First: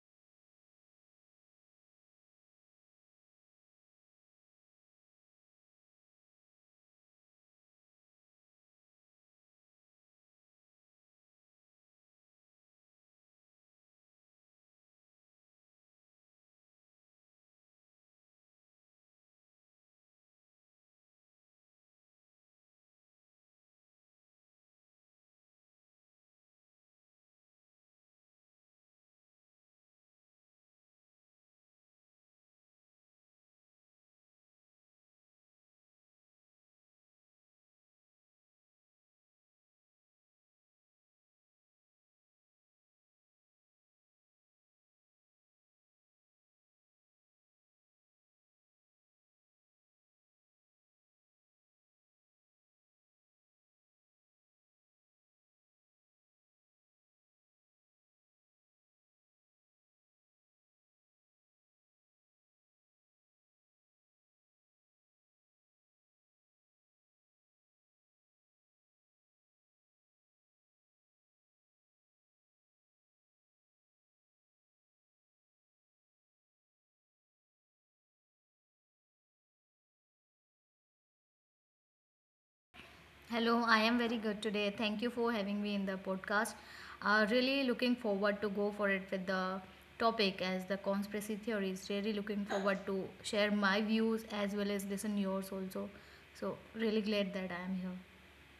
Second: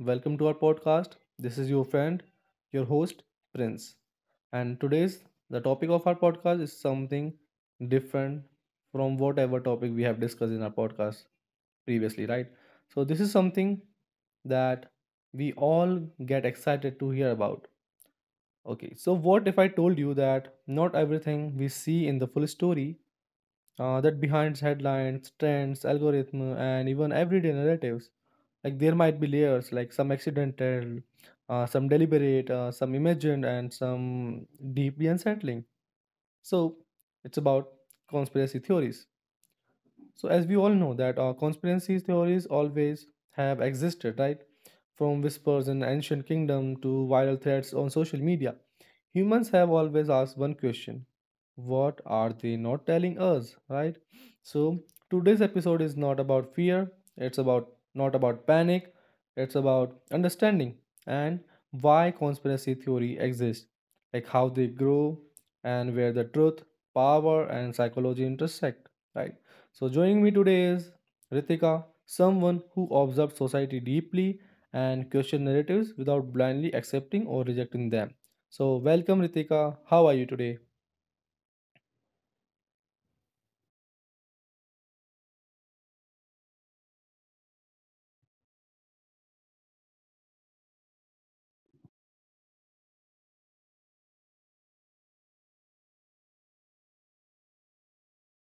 Welcome to our podcast. This is your friend, your host, Prince. And today's the topic of our podcast is something different from whatever topic we have discussed in our podcast previously, right? So, this is something that we all get excited to hear about. Okay, so what if I told you that not everything we see in the full story that behind headlines, trends, algorithm, and even everyday narratives. Like there might be layers, like some accidental, some deliberate, some imagined, and some deeply unsettling. So it's about conspiracy theories, so as we all know that conspiracy theories always have existed, right? From whispers in ancient kingdom to viral threads on social media, humans have always asked one question: what are they not telling us, right? So today's episode is not about fear. It's about, not about panic. It's about understanding and why conspiracy theory exists, like how they grow and where the truth, power, and psychology intersect, right? So, joining me today is Ritika, someone who observes society deeply and questions narratives without blindly accepting or rejecting them. So, welcome Ritika. How are you today? Hello, I am very good today. Thank you for having me in the podcast. Really looking forward to go for it with the topic as the conspiracy theories. Really looking forward to share my views as well as listen yours also. So really glad that I am here.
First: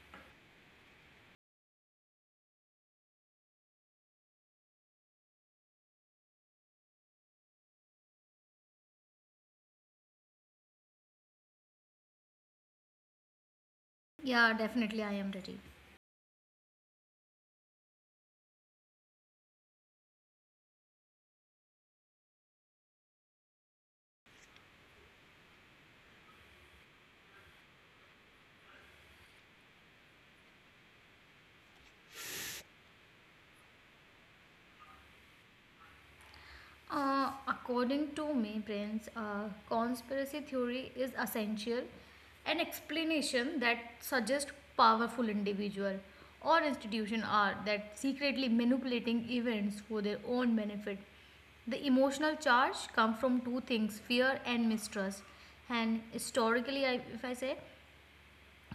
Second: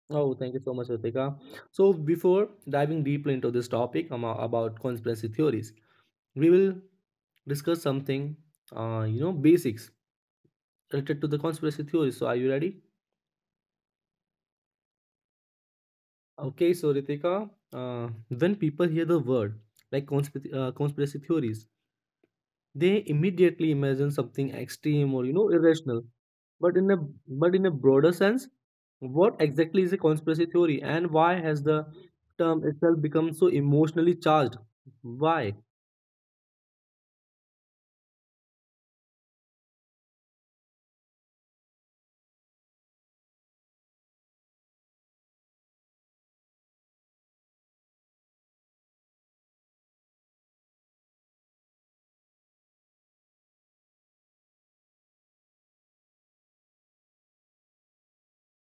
Oh, thank you so much, Ritika. So, before diving deeply into this topic about conspiracy theories, we will discuss something, you know, basics related to the conspiracy theories. So, are you ready? Yeah, definitely I am ready. Okay, so Ritika, when people hear the word like conspiracy, conspiracy theories, they immediately imagine something extreme or, you know, irrational, but in a broader sense, what exactly is a conspiracy theory, and why has the term itself become so emotionally charged? Why? According to me, friends, conspiracy theory is essential an explanation that suggests powerful individual or institution are that secretly manipulating events for their own benefit. The emotional charge come from two things: fear and mistrust. And historically, I, if I say,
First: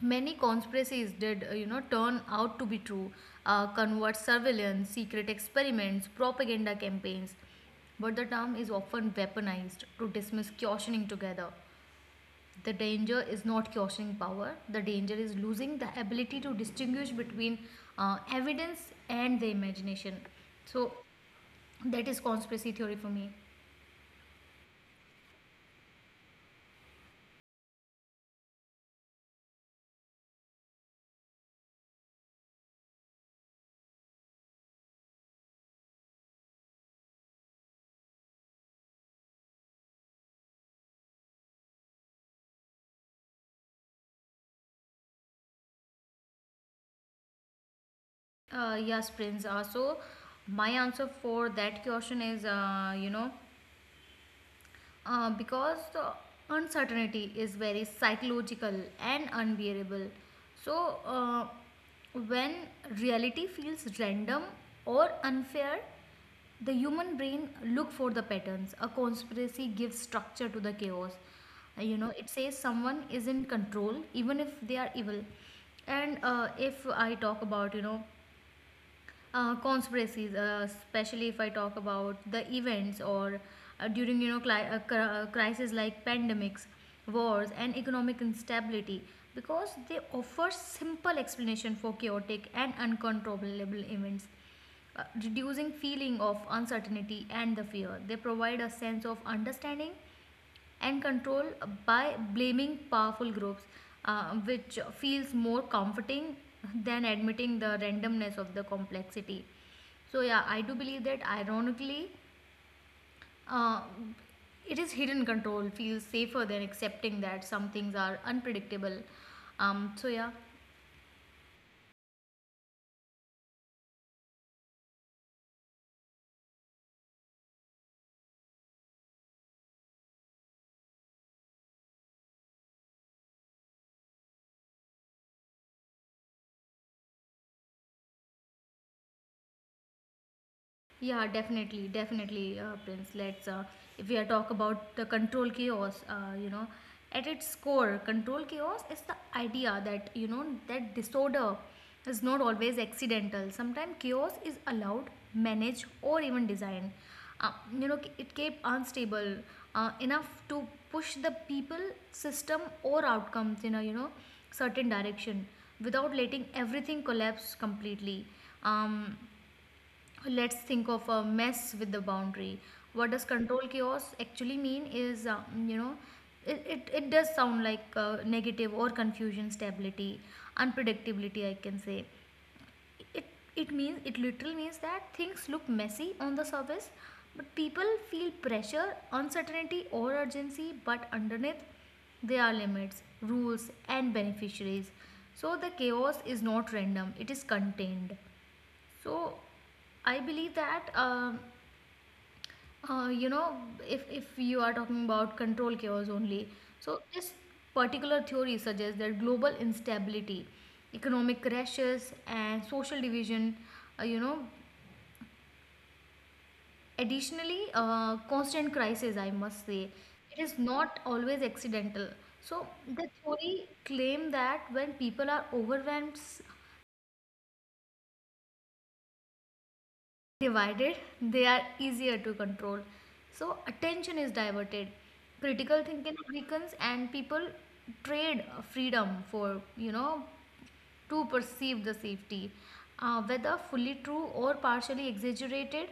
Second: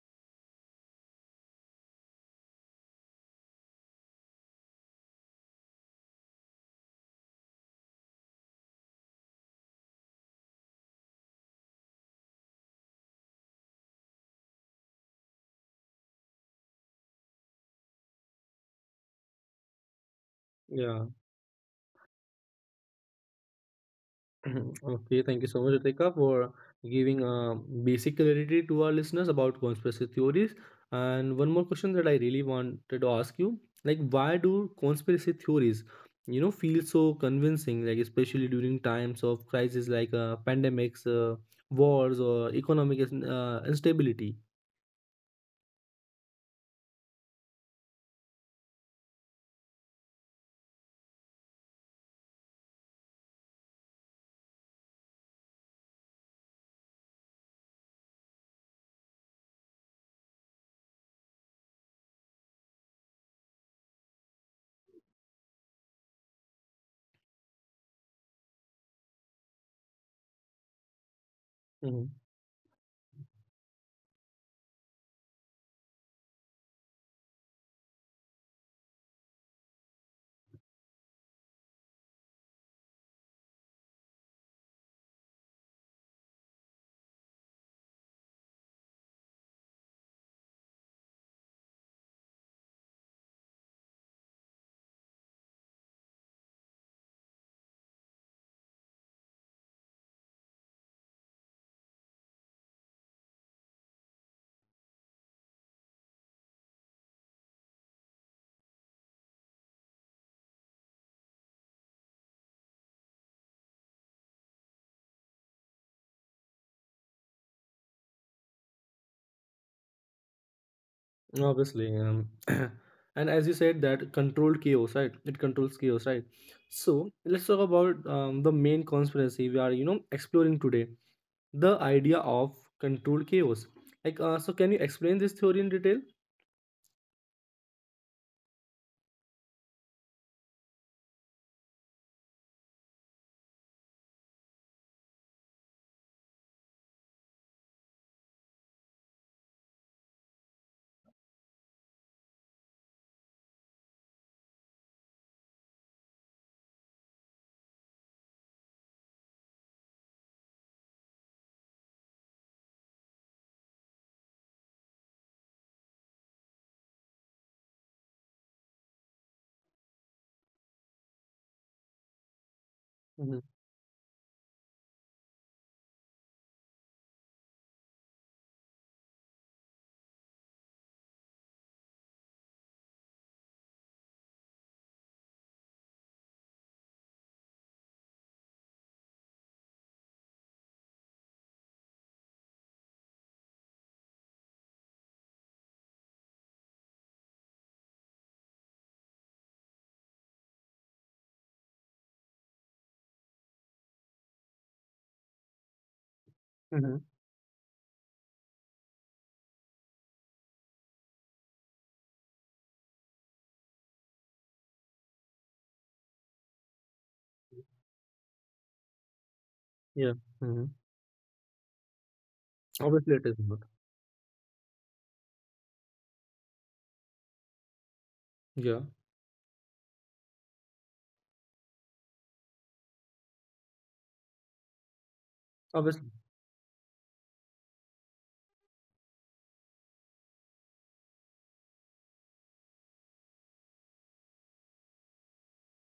many conspiracies did, you know, turn out to be true. Covert surveillance, secret experiments, propaganda campaigns. But the term is often weaponized to dismiss cautioning together. The danger is not cautioning power. The danger is losing the ability to distinguish between evidence and the imagination. So Yeah. that is conspiracy theory for me. Mhm. Okay, thank you so much, Ritika, for giving basic clarity to our listeners about conspiracy theories. And one more question that I really wanted to ask you, like, why do conspiracy theories, you know, feel so convincing? Like, especially during times of crisis like pandemics, wars, or economic instability. Yes, Prince. So my answer for that question is, you know, because the uncertainty is very psychological and unbearable. So, when reality feels random or unfair, the human brain look for the patterns. A conspiracy gives structure to the chaos. You Mm-hmm. know, it says someone is in control, even if they are evil. And if I talk about, you know, conspiracies, especially if I talk about the events or during you know crises like pandemics, wars, and economic instability, because they offer simple explanation for chaotic and uncontrollable events. Reducing feeling of uncertainty and the fear they provide a sense of understanding and control by blaming powerful groups, which feels more comforting than admitting the randomness of the complexity. So, yeah, I do believe that ironically, uh, it is hidden control feels safer than accepting that some things are unpredictable. So, yeah. Obviously. Um, and as you said, that controlled chaos, right? It controls chaos, right? So let's talk about the main conspiracy we are, you know, exploring today. The idea of controlled chaos. Like, so can you explain this theory in detail? Yeah, definitely, definitely, Prince. If we are talk about the control chaos, you know, at its core, control chaos is the idea that you know that disorder is not always accidental. Sometimes chaos is allowed, managed, or even designed. Uh, you know, it kept unstable enough to push the people, system, or outcomes in a you know certain direction without letting everything collapse completely. Um, let's think of a mess with the boundary. What does Mm-hmm. control chaos actually mean is you know it does sound like negative or confusion stability unpredictability. I can say it, it means it literally means that things look messy on the surface but people feel pressure, uncertainty or urgency, but underneath there are limits, rules and beneficiaries. So the chaos is not random, it is contained. So I believe that you know, if you are talking about control chaos only, Mm-hmm. so this particular theory suggests that global instability, economic crashes, and social division, you know, additionally constant crisis. I must say Yeah. it is Mm-hmm. not always accidental. So the Obviously, it is not. theory claim that when people are overwhelmed, Yeah, divided, they are easier to control. So, attention is diverted, critical obviously. thinking weakens, and people trade freedom for, you know, to perceive the safety. Whether fully true or partially exaggerated,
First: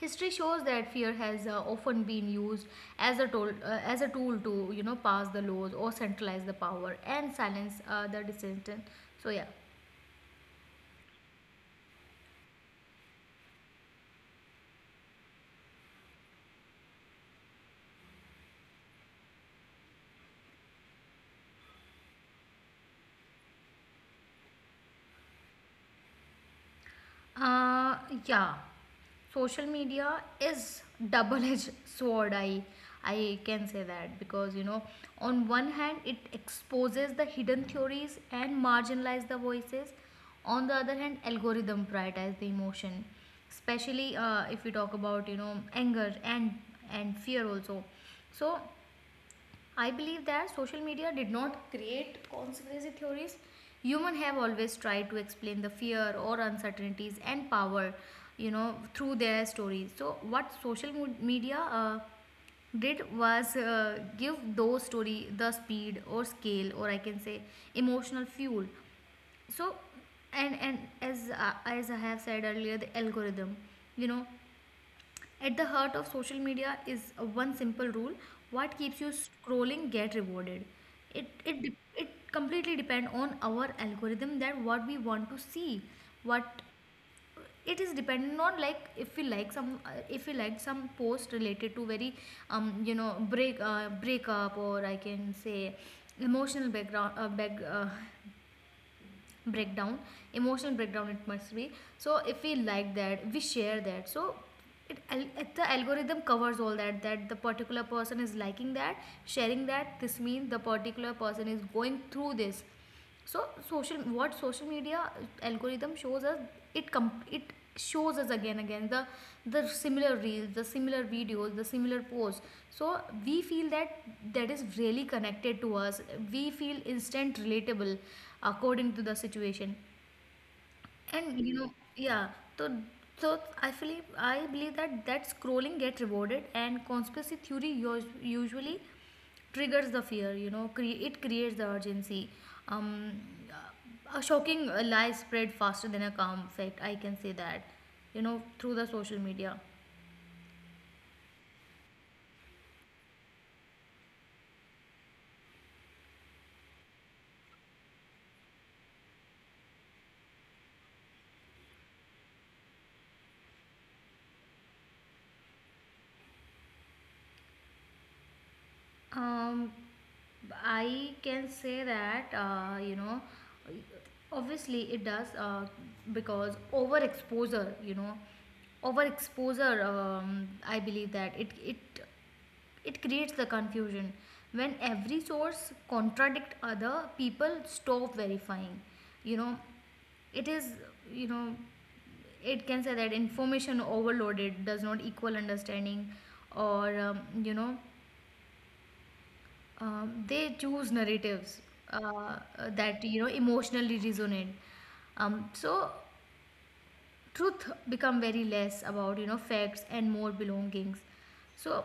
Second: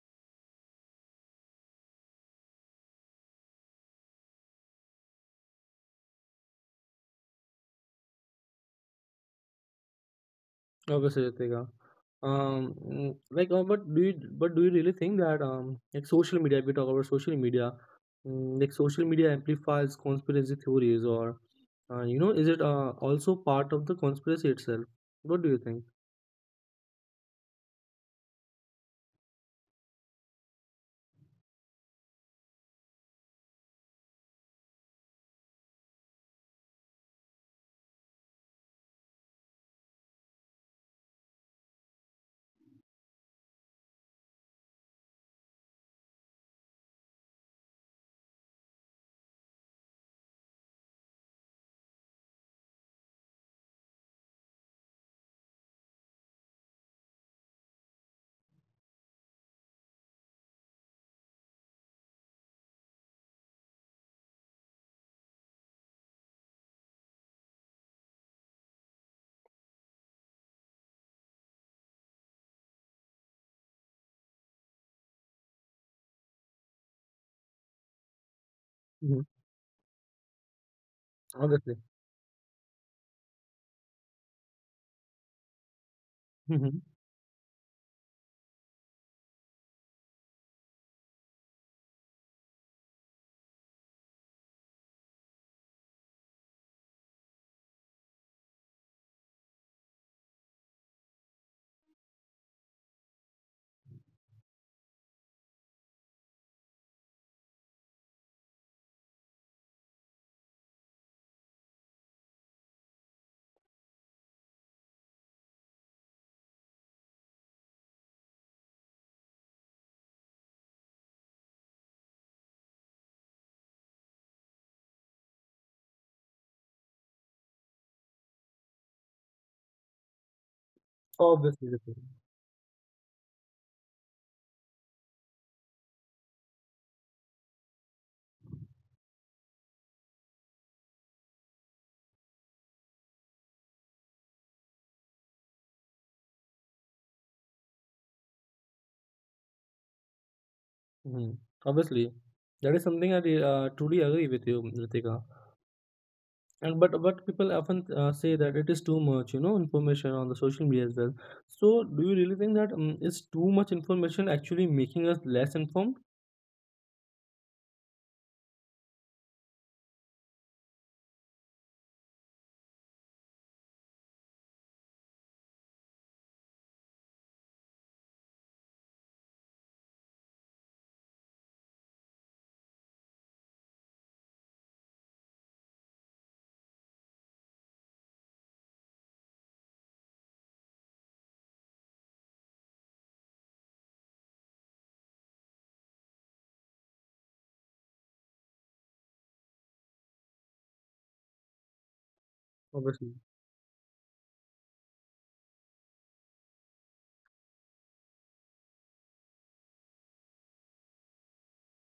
history shows that fear has often been used as a tool to, you know, pass the laws or centralize the power and silence the dissident. So, yeah. Obviously, Ritika. But do you, but do you really think that, like social media? If we talk about social media, like social media amplifies conspiracy theories, or you know, is it also part of the conspiracy itself? What do you think? Uh, yeah. Social media is double edged sword. I can say that because you know on one hand it exposes the hidden theories and marginalize the voices. On the other hand algorithm prioritize the emotion, especially if we talk about you know anger and fear also. So I believe that social media did not create conspiracy theories. Humans have always tried to explain the fear or uncertainties and power, you know, through their stories. So what social media did was give those story the speed or scale or I can say emotional fuel. So and as I have said earlier, the algorithm, you know, at the heart of social media is one simple rule: what keeps you Hmm. scrolling get rewarded. It it Obviously. de- it completely depend on our algorithm that what we want to see, what Hmm. it is dependent on. Like if we like some post related to very you know breakup, or I can say emotional background breakdown, emotional breakdown it must be. So if we like that we share that. So it, the algorithm covers all that, that the particular person is liking that, sharing that. This means the particular person is going through this. So social, what social media algorithm shows us, it shows us again again the similar reels, the similar videos, the similar posts. So we feel that that is really connected to us. We feel instant relatable according to the situation and you Obviously, know, Ritika. yeah. So so I feel, I believe that that scrolling get rewarded and usually triggers the fear. You know it creates the urgency. um, a shocking lie spread faster than a calm fact, I can say that, you know, through the social media. Hmm. Obviously, that is something I truly agree with you, Ritika. And but people often say that it is too much, you know, information on the social media as well. So do you really think that, it's too much information actually making us less informed? um, I can say that you know obviously it does, because overexposure, you know, overexposure, I believe that it it creates the confusion. When every source contradict, other people stop verifying, you know. It is, you know, it can say that information overloaded does not equal understanding, or you know, they choose narratives uh, that Obviously. you know emotionally resonate. So truth become very less about you know facts and more belongings. So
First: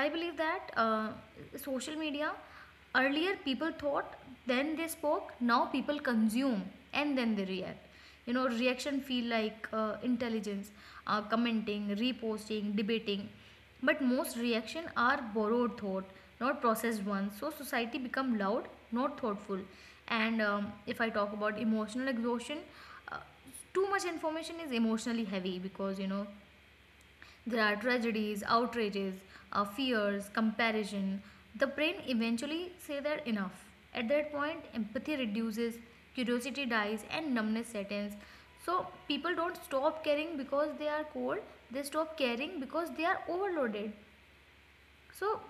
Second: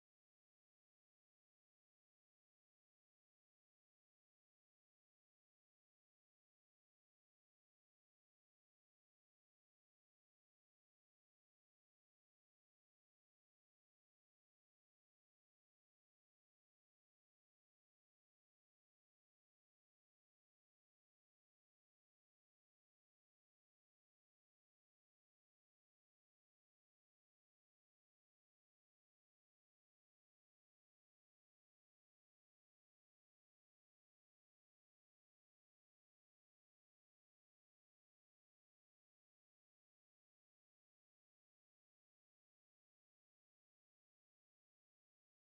I believe that social media, earlier people thought then they spoke, now people consume and then they react. You know reaction feel like intelligence, commenting, reposting, debating, but most reaction are borrowed thought, not processed ones. So society become loud, not thoughtful. And if I talk about emotional exhaustion, uh, too much information is emotionally heavy because you know there are tragedies, outrages, fears, comparison. The brain eventually say that enough. At that point, empathy reduces, curiosity dies, and numbness sets in. So people don't stop caring because they are cold. They stop caring because they are overloaded. So,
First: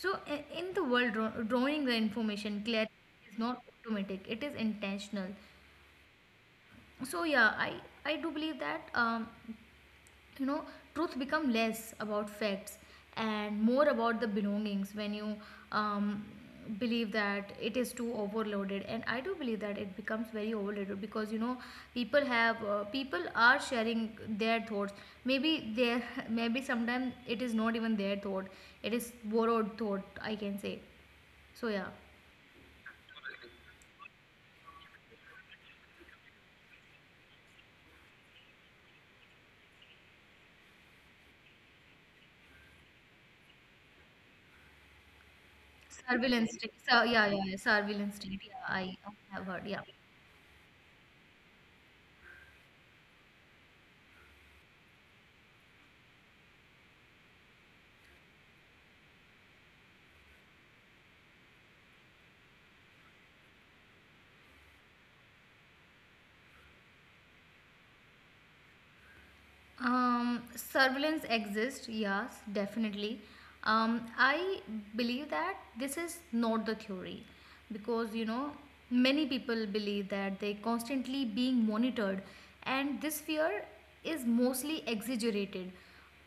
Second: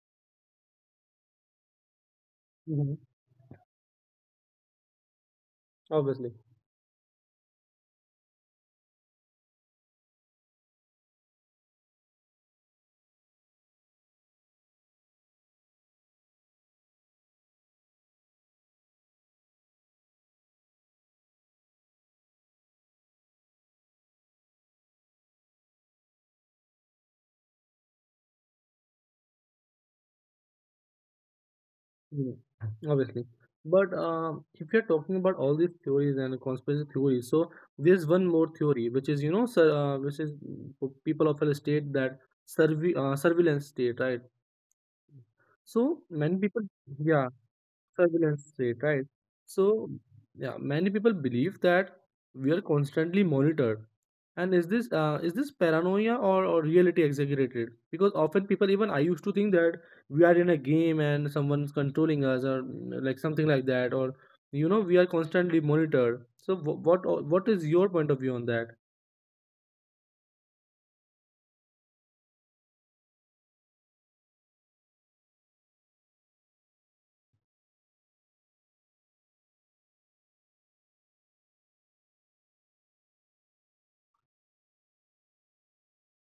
so in the world, drawing the information clear Hmm. is not automatic. It is intentional. Obviously. So yeah, I do believe that. You know truth become less about facts and more about the belongings when you um, believe that it is too overloaded. And I do believe that it becomes very overloaded because you know people are sharing their thoughts. Maybe there, maybe sometimes it is not even their thought, it is borrowed thought I can say. So yeah, Mhm. Obviously. But if you're talking about all these theories and conspiracy theories, so there's one more theory, which is, you know, which is, people often state that, surveillance state, right? So many surveillance people, state. So yeah, yeah, yeah, surveillance state, surveillance yeah, state, right? I have heard, yeah. So, yeah, many people believe that we are constantly monitored. And is this paranoia, or reality exaggerated? Because often people, even I used to think that we are in a game and someone's controlling us, or, like something like that, or you know, we are constantly monitored. So, what is your point of view on that? Surveillance exists, yes, definitely. I believe that this is not the theory because you know many people believe that they constantly being monitored, and this fear is mostly exaggerated.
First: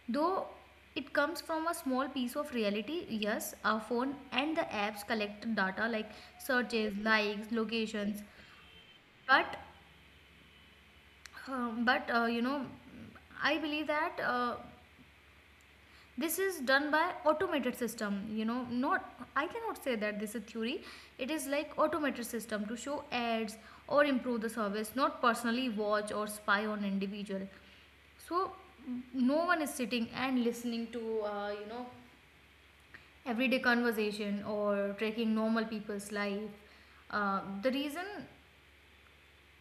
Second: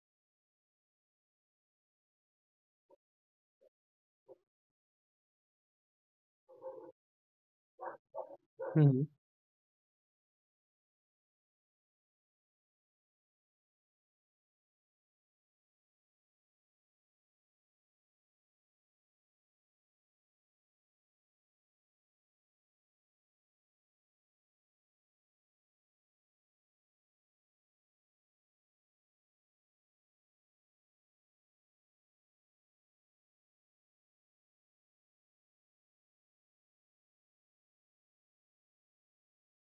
Though it comes from a small piece of reality, yes, our phone and the apps collect data like searches, likes, locations, Hmm. but you know I believe that. This is done by automated system, you know, not I cannot say that this is theory. It is like automated system to show ads or improve the service, not personally watch or spy on individual. So no one is sitting and listening to you know everyday conversation or tracking normal people's life. The reason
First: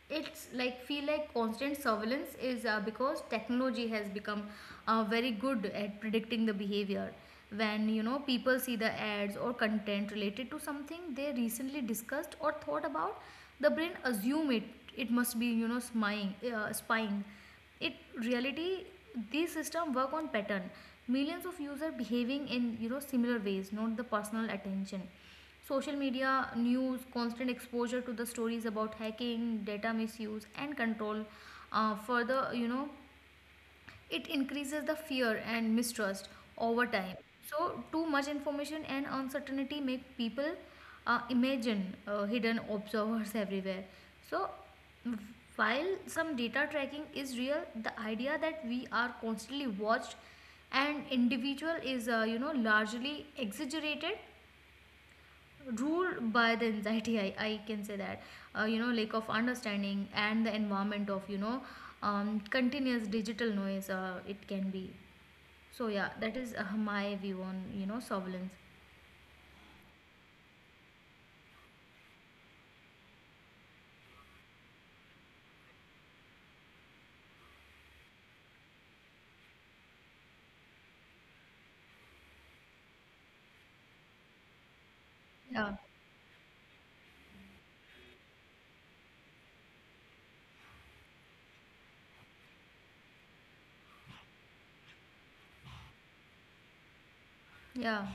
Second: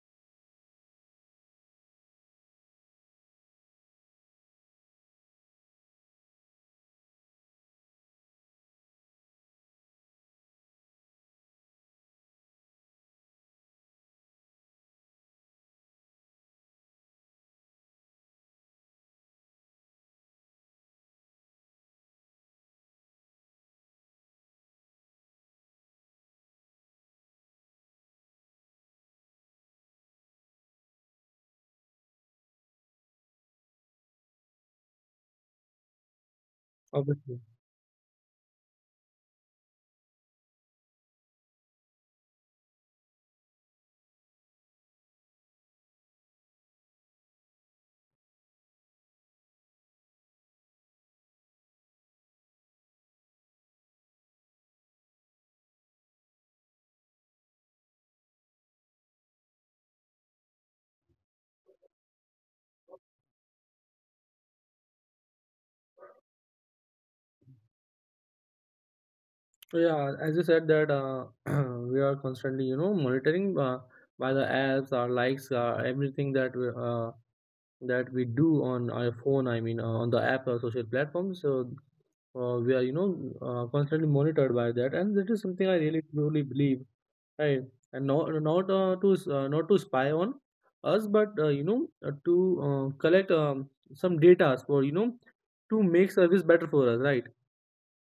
it's like feel like constant surveillance is because technology has become very good at predicting the behavior. When you know people see the ads or content related to something they recently discussed or thought about, the brain assume it, it must be you know spying, it reality. These system work on pattern, millions of users behaving in you know similar ways, not the personal attention. Social media news, constant exposure to the stories about hacking, data misuse, and control further, you know, it increases the fear and mistrust over time. Obviously. So, too much information and uncertainty make people imagine hidden observers everywhere. So, while some data tracking is real, the idea that we are constantly watched and individual is you know largely exaggerated, ruled by the anxiety. I can say that you know lack of understanding and the environment of you know continuous digital noise it can be. So yeah, that is my view on you know surveillance. So, yeah, as you said that, we are constantly, you know, monitoring by the apps, our likes, everything that we do on our phone, I mean, on the app or social platforms, so we are, you know, constantly monitored by that, and that is something I yeah really truly believe, right? And not, not to spy on us, but you know, to collect, some data for, you know, to make service better for us, right? yeah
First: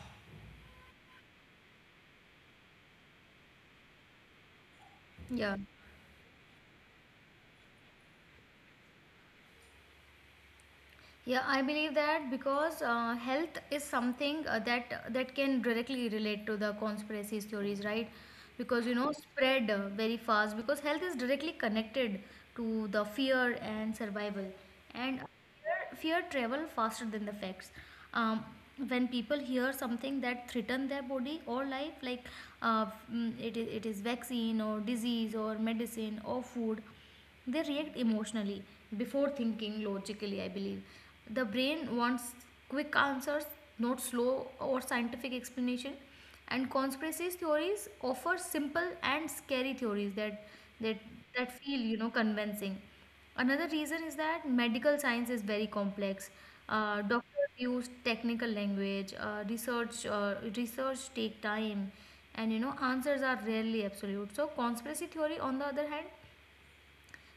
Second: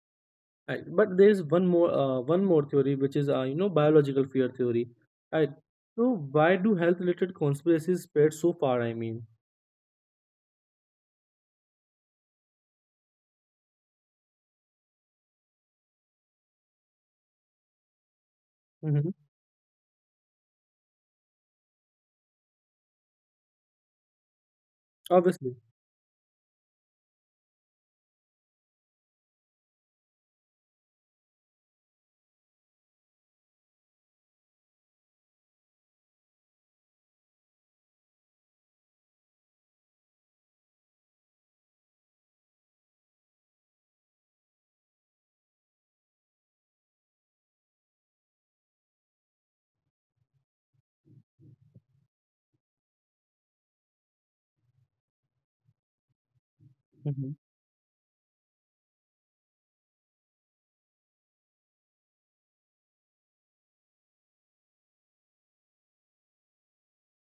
Right. But there is one more, one more theory, which is, you know, biological fear theory, right? yeah So why do health related conspiracies spread so far? I mean. Yeah, I believe that because health is something that can directly relate to the conspiracy theories, right? Because you Hmm. know, spread very fast because health is directly connected to the fear and survival, and Obviously. fear travel faster than the facts. Um, when people hear something that threaten their body or life, like uh, it is vaccine or disease or medicine or food, they react emotionally before thinking logically, I believe. The brain wants quick answers, not slow or scientific explanation. And conspiracy theories offer simple and scary theories that that that feel, you know, convincing. Another reason is that medical science is very complex. Mm-hmm. Doctors use technical language. Research take time, and you know answers are rarely absolute. So conspiracy theory, on the other hand,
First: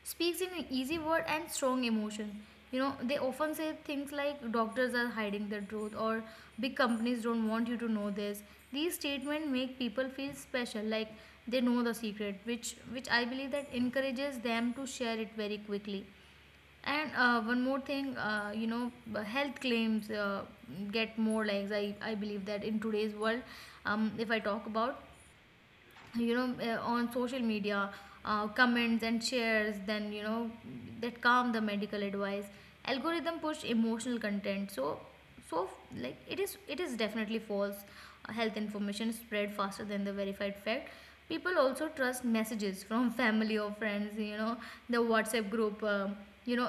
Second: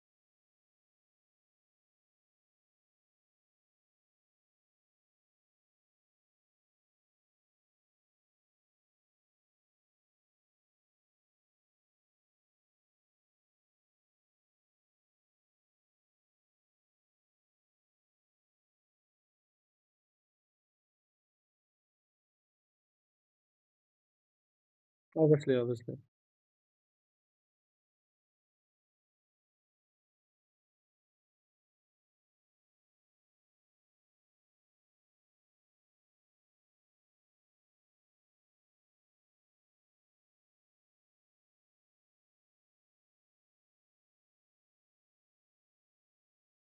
speaks in easy word and strong emotion. You know, they often say things like doctors are hiding the truth, or big companies don't want you to know this. These statements make people feel special, like they know the secret, which I believe that encourages them to share it very quickly. And one more thing, you know, health claims get more likes. I believe that in today's world, if I talk about, Obviously, obviously. you know, on social media, comments and shares, then you know that calm the medical advice algorithm push emotional content, so so like it is definitely false health information spread faster than the verified fact. People also trust messages from family or friends, you know, the WhatsApp group. You know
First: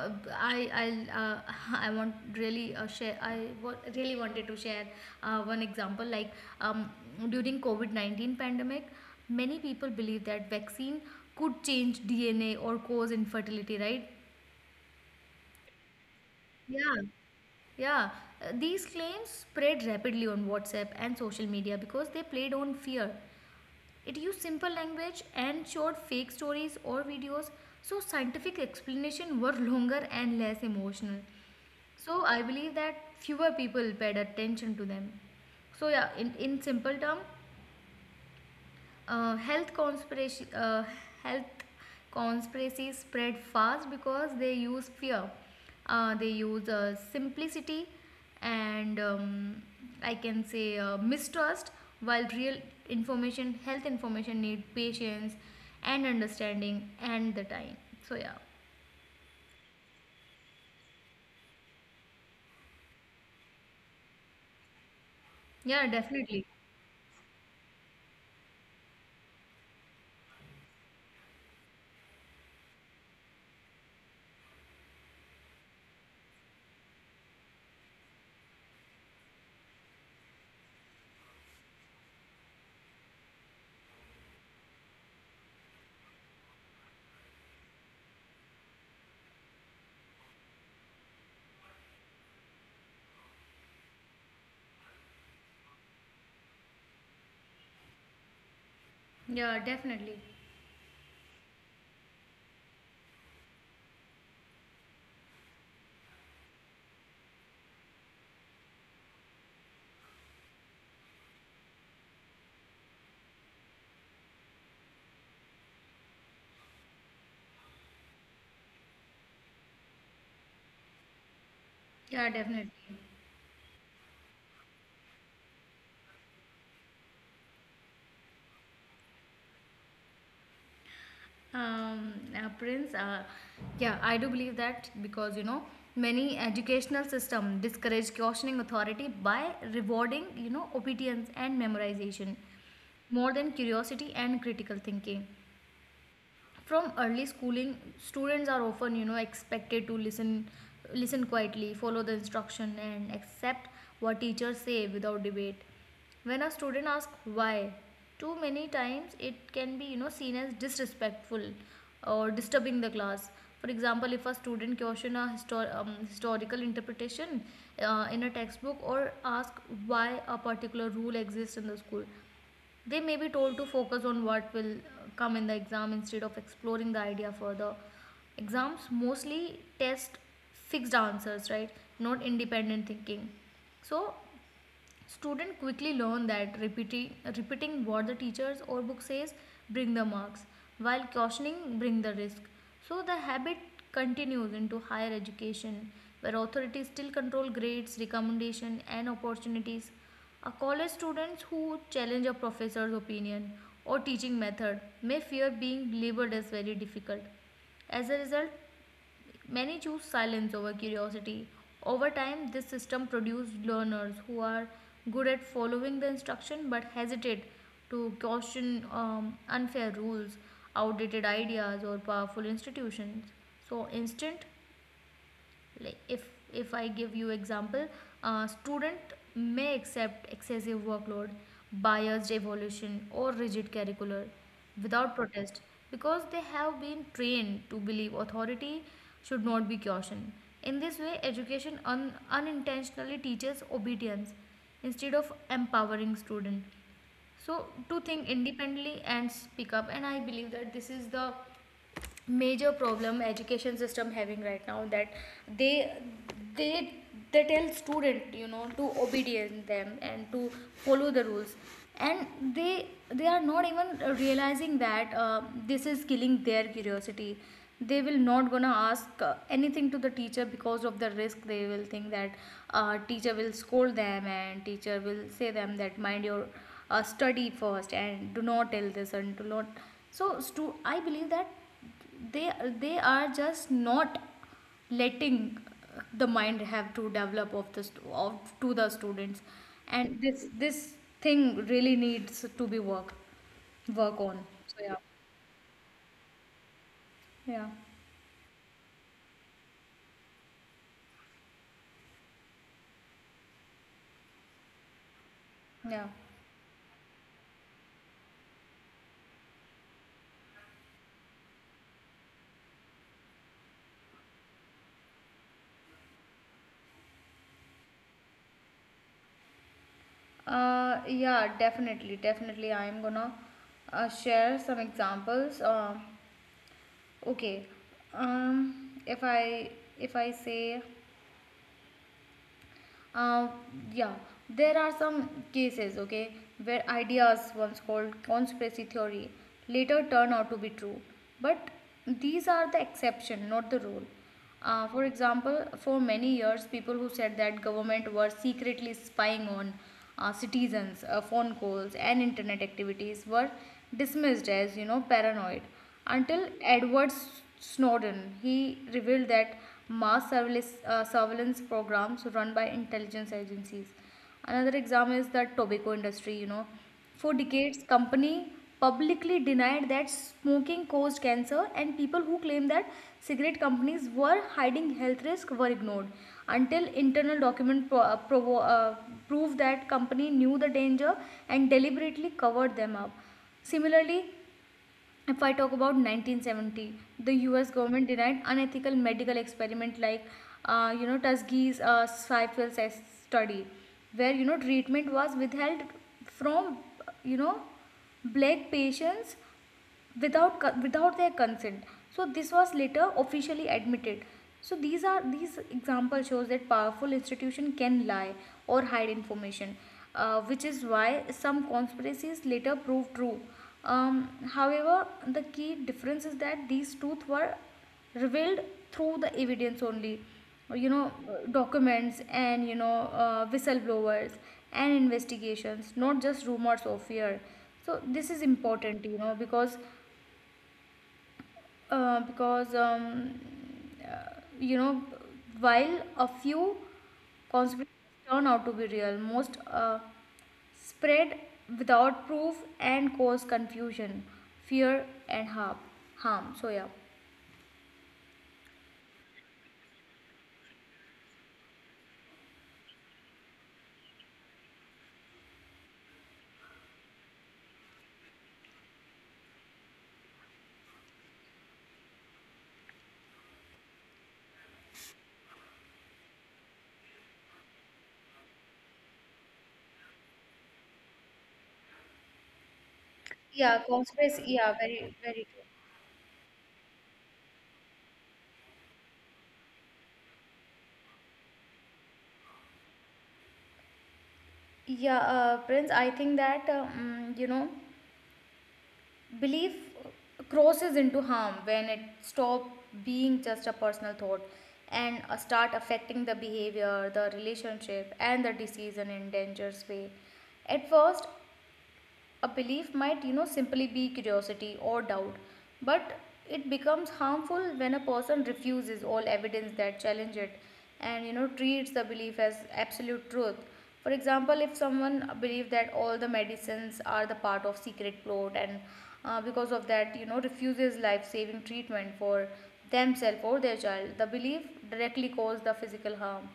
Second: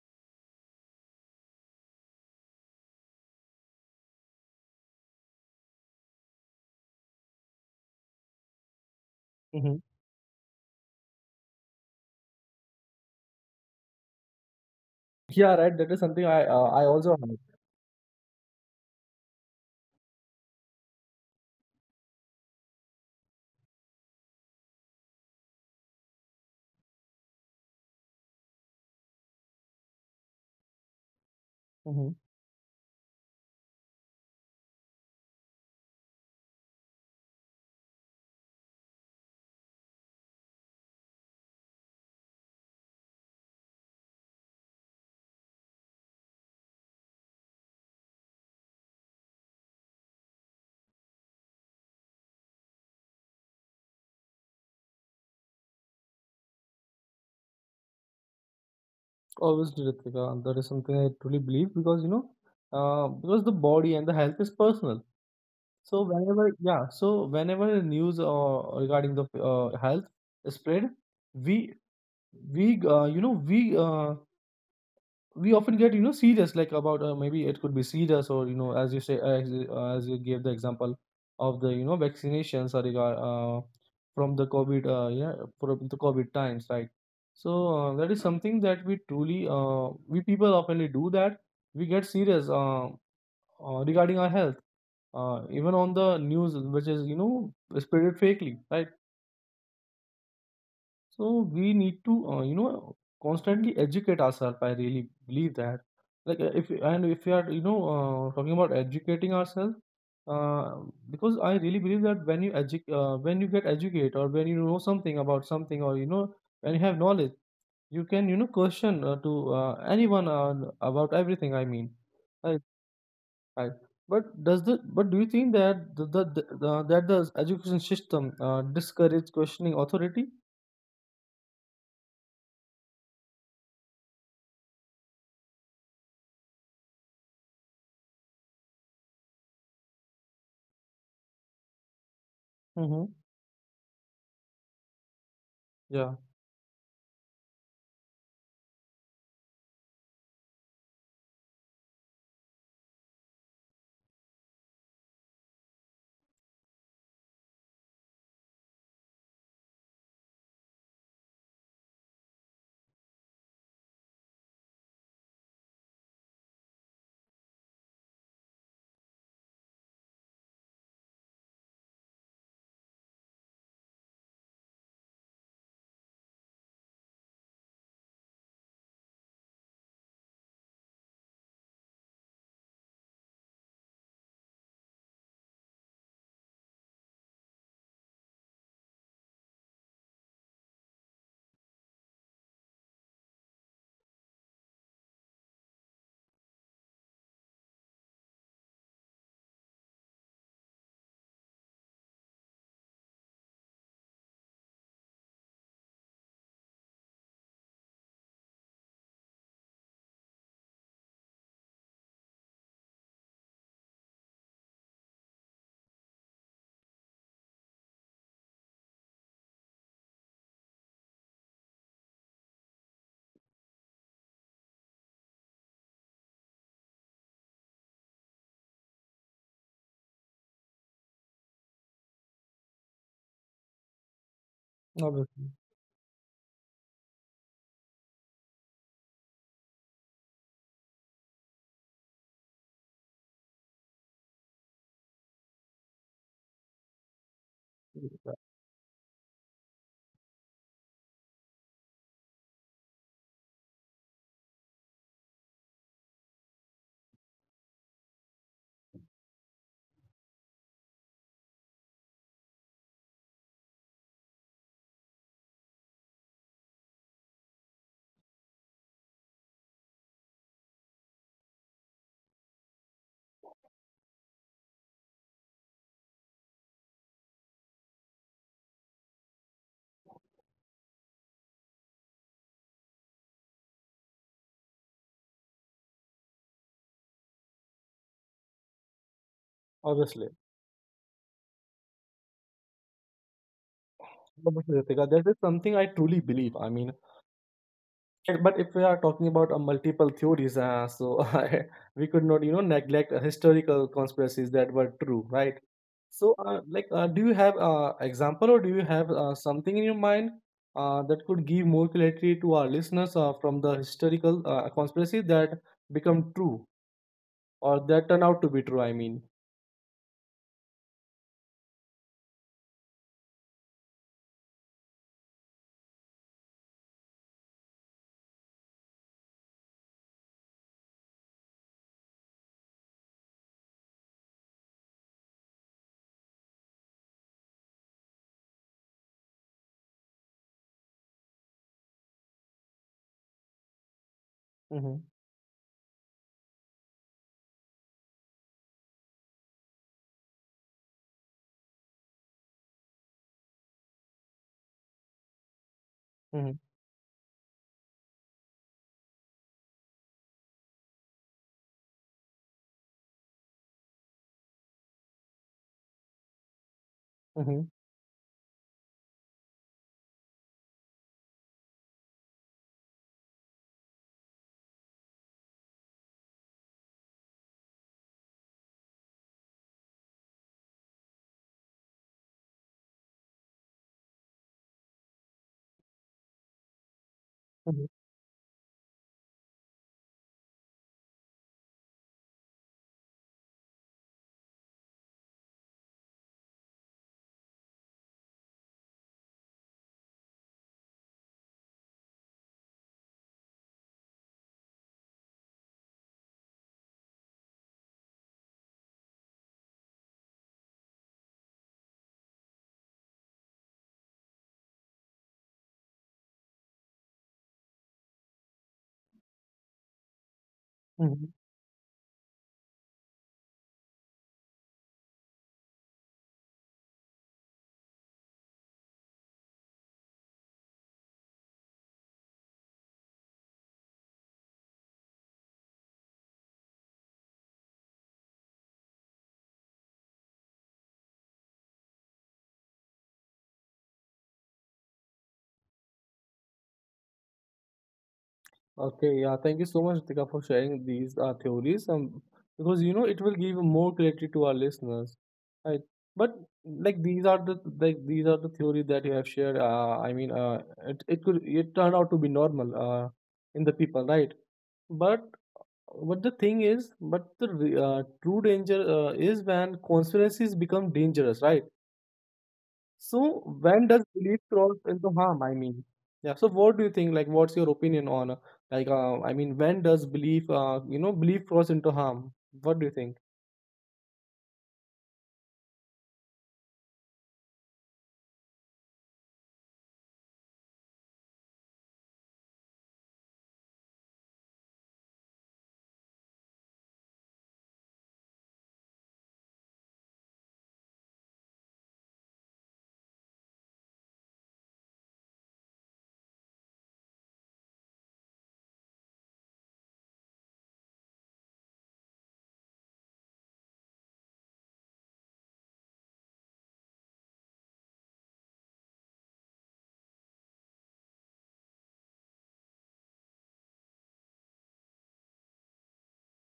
I I want really share I wa- really wanted to share one example, like um, during covid-19 pandemic many Mhm. people believe that vaccine could change dna or cause infertility, right? Yeah, right. That is something I, I yeah, also have. yeah. These claims spread rapidly on WhatsApp and social media because they played on fear. It used simple language and showed fake stories or videos, so scientific explanations were longer and less emotional. Mhm. So I believe that fewer people paid attention to them. So yeah, in simple term, health conspiracy health conspiracies spread fast because they use fear, they use simplicity, and I can say mistrust, while real information, health information, need patience and understanding and the time. So yeah. Obviously, Ritika, that is something I truly believe because you know, because the body and the health is personal. Yeah, So definitely. whenever, yeah, so whenever the news regarding the health is spread, we you know, we often get, you know, serious, like, about, maybe it could be serious, or, you know, as you say, as you gave the example of the, you know, vaccinations are regard from the covid, yeah, from the covid times, right? So that is something that we truly, we people oftenly do that, we get serious, regarding our health, even on the news, which is, you know, spreaded fakely, right? Yeah, definitely. So we need to, you know, constantly educate ourselves. I really believe that. Like, if and if we are, you know, talking about educating ourselves, uh, because I really believe that when you when you get educated, or when you know something about something, or you know, when you have knowledge, you can, you know, question, to anyone, about everything. I mean, Yeah, right, definitely. right. But does the, but do you think that the, the that the education system discourage questioning authority? Prince, yeah, I do believe that because you know many educational system discourage questioning authority by rewarding, you know, obedience and memorization Mm-hmm. more than curiosity and critical thinking. Yeah. From early schooling students are often, you know, expected to listen, quietly follow the instruction and accept what teachers say without debate. When a student asks why too many times, it can be, you know, seen as disrespectful or disturbing the class. For example, if a student question a historical interpretation in a textbook, or ask why a particular rule exists in the school, they may be told to focus on what will come in the exam instead of exploring the idea further. Exams mostly test fixed answers, right? Not independent thinking. So, students quickly learn that repeating what the teachers or book says bring the marks, while cautioning bring the risk. So the habit continues into higher education, where authorities still control grades, recommendation, and opportunities. A college students who challenge a professor's opinion or teaching method may fear being labeled as very difficult. As a result, many choose silence over curiosity. Over time, this system produced learners who are good at following the instruction but hesitate to question unfair rules, outdated ideas, or powerful institutions. So, instant, like, if I give you example, student may accept excessive workload, biased evolution, or rigid curricular without Obviously, protest, because they have been trained to believe authority should not be cautioned. In this way education unintentionally teaches obedience instead of empowering student so to think independently and speak up. And I believe that this is the major problem education system having right now, that they they they tell student, you know, to obedient them and to follow the rules, and they they are not even realizing that this is killing their curiosity. They will not gonna ask anything to the teacher because of the risk. They will think that teacher will scold them, and teacher will say them that mind your study first and do not tell this and do not. I believe that they they are just not letting the mind have to develop of the stu- of to the students. And obviously, this thing really needs to be work on. obviously, Ritika, that is something I truly believe. I mean, Yeah. it- but if we are talking about multiple theories, so I, we could not, you know, neglect historical conspiracies that were true, right? Yeah. So, like, do you have example, or do you have something in your mind that could give more clarity to our listeners from the historical conspiracy that become true or that turn out to be true? I mean. Yeah Definitely, definitely, I'm gonna share samples. Okay. um if i if I say, Uh, yeah, there are some cases, okay, where ideas, once called conspiracy theory, later turn out to be true. But these are the exception, not the rule. Mm-hmm, For example, for many years, people who said that government were secretly spying on citizens, phone calls, and internet activities were dismissed as, you know, paranoid, until mm-hmm, Edward Snowden. He revealed that surveillance programs run by intelligence agencies. Another example is the tobacco industry, you know. For mm-hmm, decades, company publicly denied that smoking caused cancer, and people who claimed that cigarette companies were hiding health risk were ignored until internal document proved that company knew the danger and deliberately covered them up. Similarly, if I talk about 1970, the U.S. mm-hmm, government denied unethical medical experiment, like, you know, Tuskegee's syphilis study, where, you know, treatment was withheld from, you know, black patients without their consent. So this was later officially admitted. So these example shows that powerful institution can lie or hide information, which is why some conspiracies later proved true. um, However the key difference is that these truths were revealed through the evidence only, you know, mm-hmm. Documents and, you know, whistleblowers and investigations, not just rumors of fear. So this is important, you know, because uh, because um, you know, while a few consequences turn out to be real, most spread without proof and cause confusion, fear, and harm. So yeah. Okay, yeah, thank you so much, Ritika, for sharing these, theories. Because you know it will give more clarity to our listeners, right? But like these are the, like these are the theory that you have shared. I mean, it, it could, it turned out to be normal, in the people, right? But what the thing is, but the, true danger is when conspiracies become dangerous, right? So Yeah, when does belief conspiracy. Yeah, cross into harm? very I true. mean, yeah. So what do you think? Like, what's your opinion on, like? I mean, when does belief, you know, belief cross into harm? What do you think? Yeah Prince, I think that, you know, belief crosses into harm when it stops being just a personal thought and start affecting the behavior, the relationship, and the decision in dangerous way. At first a belief might, you know, simply be curiosity or doubt, but it becomes harmful when a person refuses all evidence that challenge it and, you know, treats the belief as absolute truth. For example, if someone believes that all the medicines are the part of secret plot, and because of that, you know, refuses life-saving treatment for themselves or their child, the belief directly causes the physical harm.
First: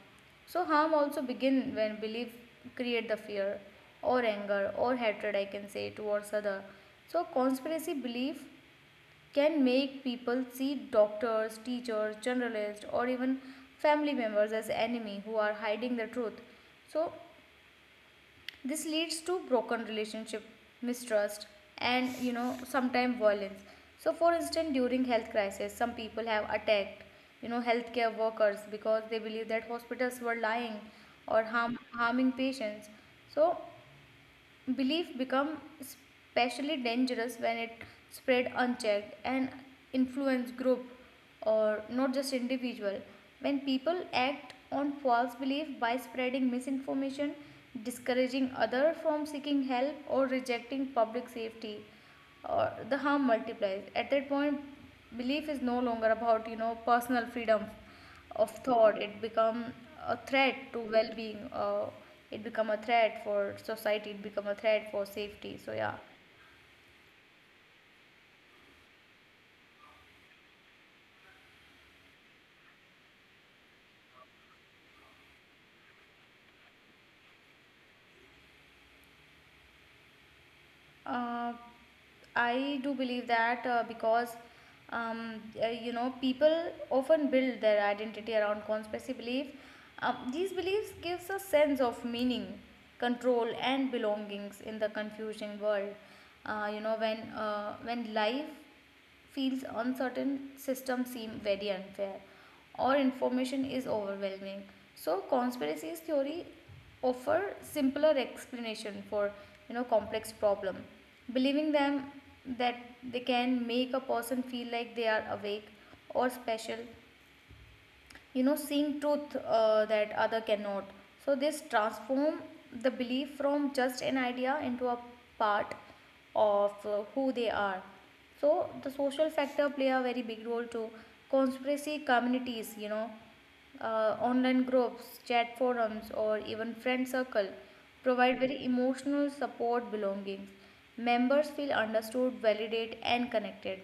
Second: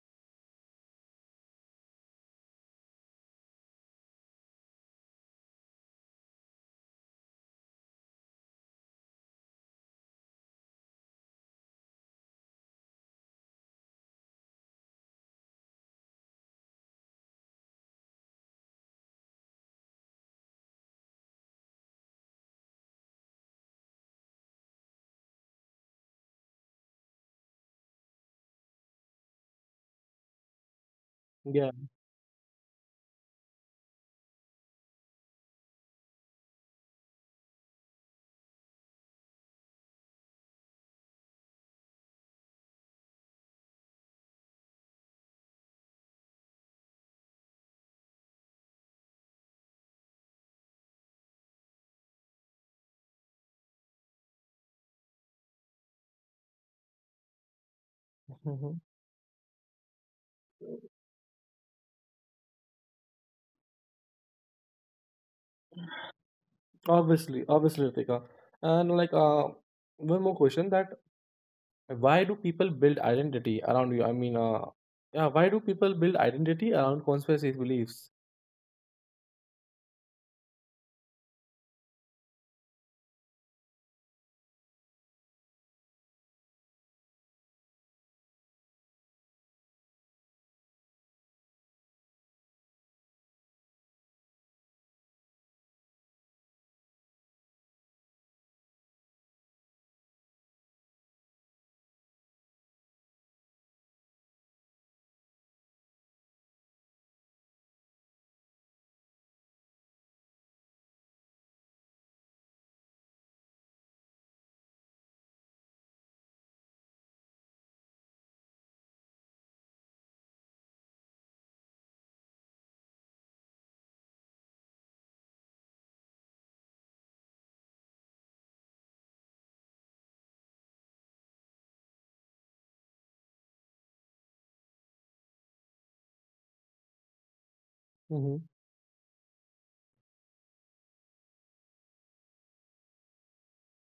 So harm also begin when belief create the fear or anger or hatred, I can say, towards other. So conspiracy belief can make people see doctors, teachers, journalists, or even family members as enemy who are hiding the truth. So this leads to broken relationship, mistrust, and, you know, sometimes violence. So for instance, during health crisis, some people have attacked, you know, healthcare workers because they believe that hospitals were lying or Yeah. Harming patients. So belief become especially dangerous when it spread unchecked and influence group or not just individual. When people act on false belief by spreading misinformation, discouraging other from seeking help, or rejecting public safety, or the harm multiplies. At that point belief is no longer about, you know, personal freedom of Hmm. thought. It become a threat to well-being. It become a threat for society. It become a threat for safety. So yeah. Obviously, obviously, Ritika. And like, one more question that why do people build identity around you? I mean, yeah, why do people build identity around conspiracy beliefs? uh, I do believe that because you know, people often build their identity around conspiracy belief. These beliefs gives a sense of meaning, control, and belongings in the confusing world. You know, when life feels uncertain, systems seem very unfair, or information is overwhelming. So conspiracies theory offer simpler explanation for, you know, complex problem. Believing them that they can make a person feel like they are awake or special, you know, seeing truth that other cannot. So this transform the belief from just an idea into a part of who they are. So the social factor play a very big role to conspiracy communities, you know, online groups, chat forums, or even friend circle provide very emotional support, belongings. Members feel understood, validated, and connected.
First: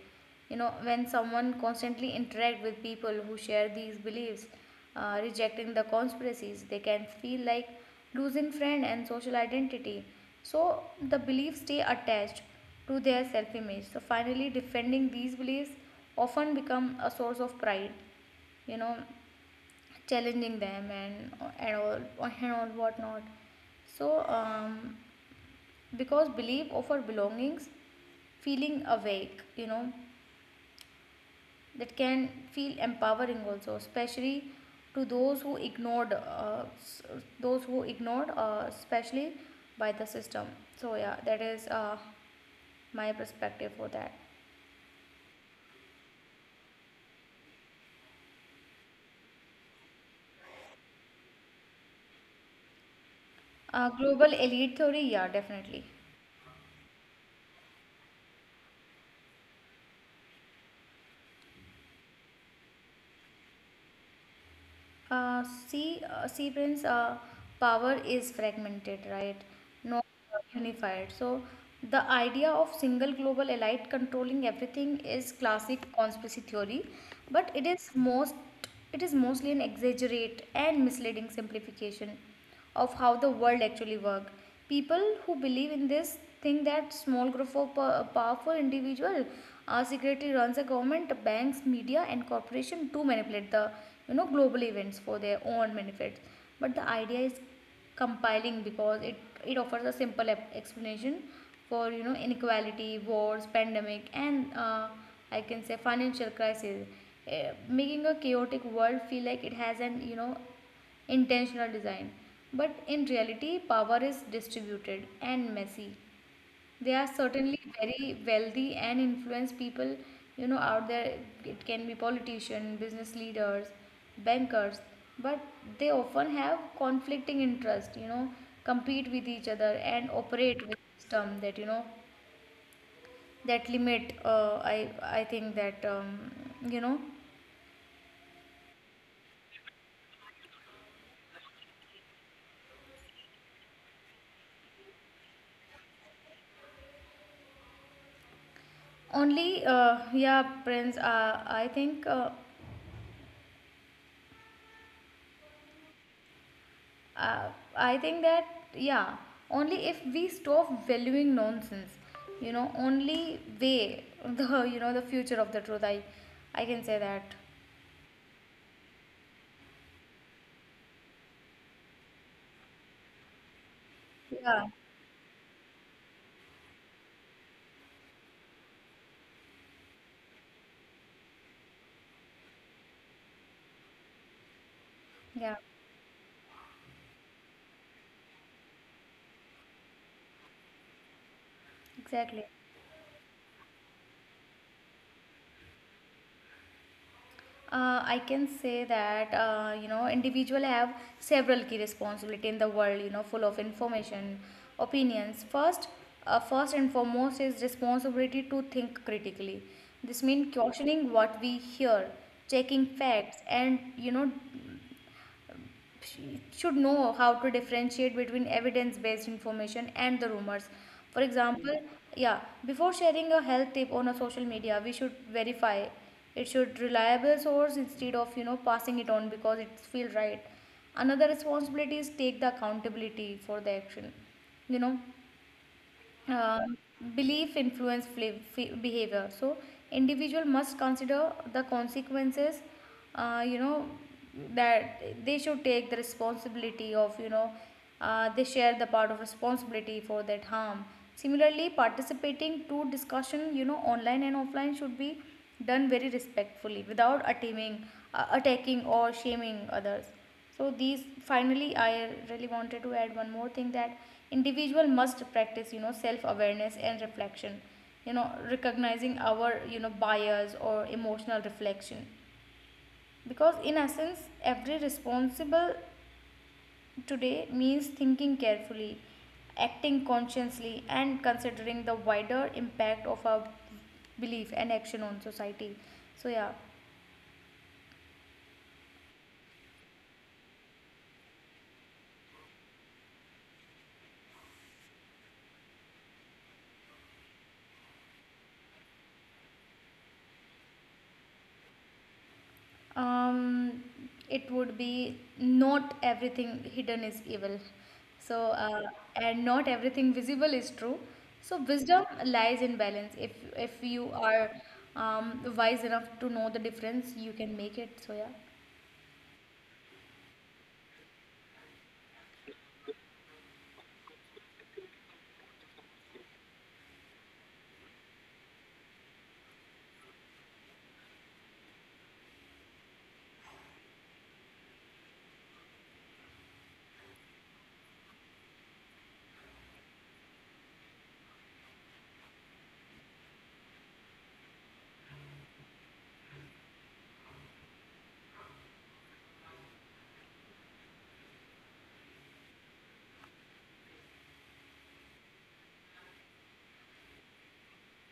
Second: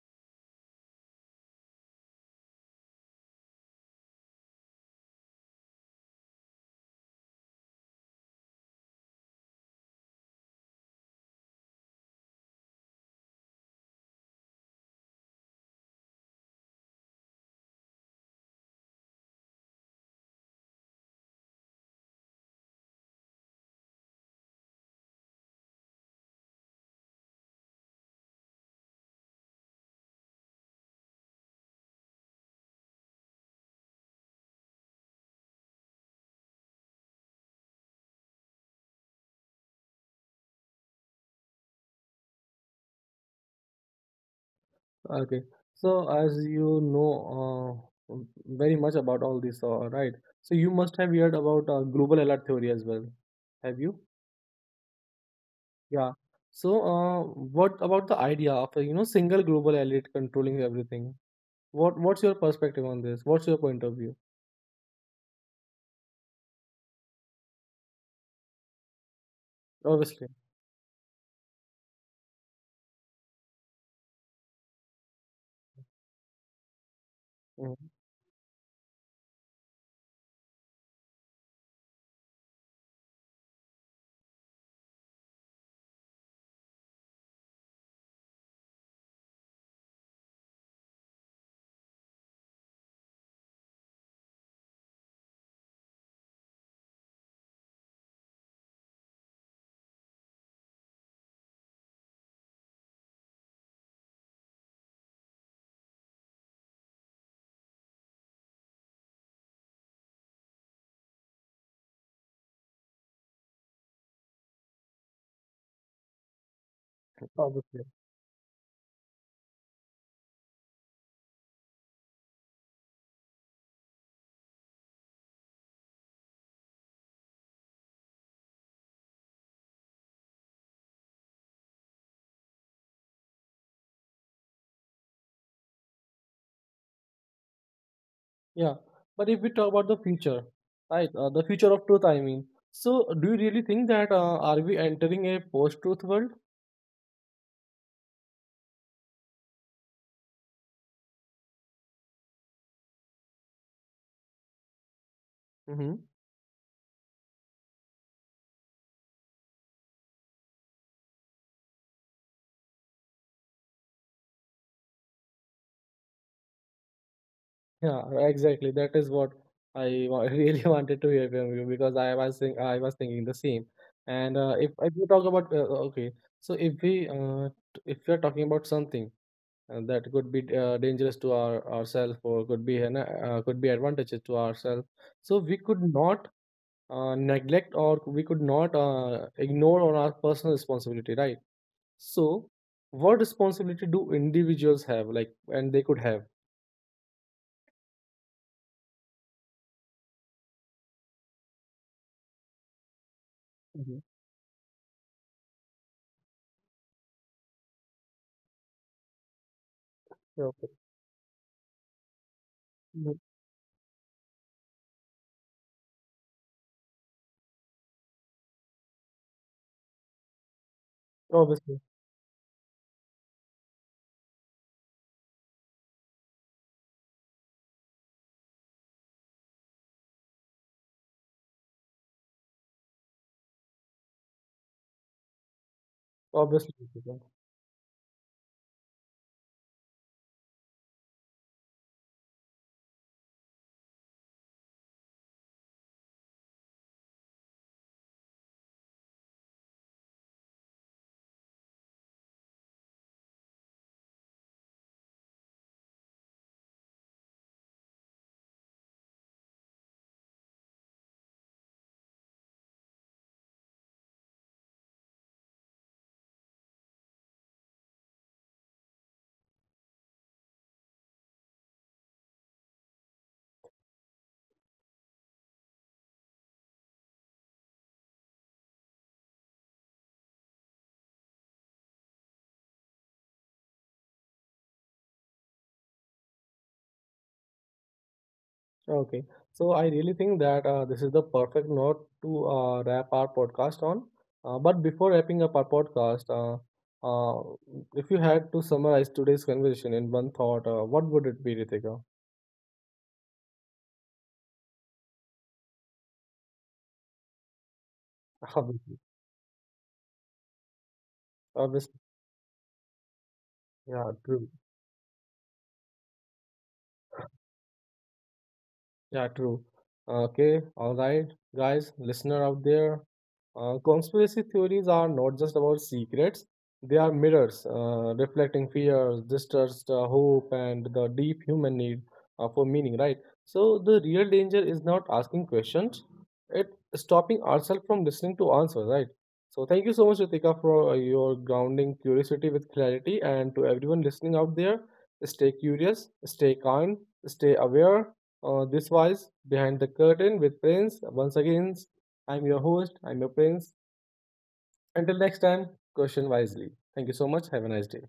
You know, when someone constantly interact with people who share these beliefs, rejecting the conspiracies, they can feel like losing friend and social identity. So the beliefs stay attached to their self-image. So finally, defending these beliefs often become a source of pride. You know, challenging them and all whatnot. So because belief offer belongings, feeling awake, you know, that can feel empowering also, especially to those who ignored especially by the system. So yeah, that is my perspective for that. Okay. So, as you know, very much about all this, right? So, you must have heard about global alert theory as well. Have you? Global elite theory, yeah, definitely. Yeah. So, what about the idea of a, you know, single global elite controlling everything? What's your perspective on this? What's your point of view? See, Prince, power is fragmented, right? Not Obviously. Unified. So, the idea of single global elite controlling everything is classic conspiracy theory, but Mhm. It is mostly an exaggerate and misleading simplification of how the world actually works. People who believe in this think that small group of powerful individual secretly runs a government, banks, media, and corporation to manipulate the, you know, global events for their own benefits. But the idea is compiling because it offers a simple explanation for, you know, inequality, wars, pandemic, and, I can say, financial crisis, making a chaotic world feel like it has an, you know, intentional design. But in reality, power is distributed and messy. There are certainly Obviously. very wealthy and influenced people, you know, out there. It can be politicians, business leaders, bankers, but they often have conflicting interests, you know, compete with each other, and operate with system that, you know, that limit. I think that, you know, Yeah. But if we talk about the future, right? The future of truth, I mean. So, do you really think that, are we entering a post-truth world? Yeah, Prince, I think. Mm-hmm. Uh, I think that, yeah, only if we stop valuing nonsense, you know, only way the, you know, the future of the truth. I can say that. Yeah, exactly. That is what I really wanted to hear from you because I was thinking the same. And Yeah, if we talk about okay, so if we, if we are talking about something that could be dangerous to our ourselves, or could be an could be advantages to ourselves, so we yeah, could not neglect, or we could not ignore on our personal responsibility, right? exactly. So, what responsibility do individuals have, like, and they could have? I can say that, you know, individual have several key responsibility in the world, you know, full of Mm-hmm. information, opinions. First, and foremost is responsibility to think critically. This Yeah, means okay. questioning what we hear, checking Mhm. facts, and, you know, should know how to differentiate between evidence based information and the rumors. For example, Obviously. yeah, before sharing a health tip on a social media we should verify it should reliable source instead of, you know, passing it on because it feels right. Another responsibility is take the accountability for the action, you know. uh, Obviously, Deepika. Belief influence behavior, so individual must consider the consequences, you know, that they should take the responsibility of, you know, they share the part of responsibility for that harm. Similarly, participating to discussion, you know, online and offline, should be done very respectfully without attaining attacking or shaming others. So these, finally, I really wanted to add one more thing, that individual must practice, you know, self awareness and reflection, you know, recognizing our, you know, bias or emotional reflection, because in essence every responsible today means thinking carefully, acting consciously, and considering the wider impact of our belief and action on society. So yeah. Okay. So I really think that this is the perfect note to wrap our podcast on. But before wrapping up our podcast, uh, if you had to summarize today's conversation in one thought, what would it be, Ritika? um it would be, not everything hidden is evil. So uh, Obviously, and not everything visible is true. So obviously, wisdom lies in balance. If you yeah, are true. Wise enough to know the difference, you can make it. So yeah. Yeah, true. Okay, all right, guys, listener out there. Conspiracy theories are not just about secrets, they are mirrors reflecting fears, distrust, hope, and the deep human need for meaning, right? So, the real danger is not asking questions, it's stopping ourselves from listening to answers, right? So, thank you so much, Ritika, for your grounding curiosity with clarity, and to everyone listening out there, stay curious, stay kind, stay aware. This was Behind the Curtain with Prince. Once again, I'm your host, I'm your Prince. Until next time, question wisely. Thank you so much. Have a nice day.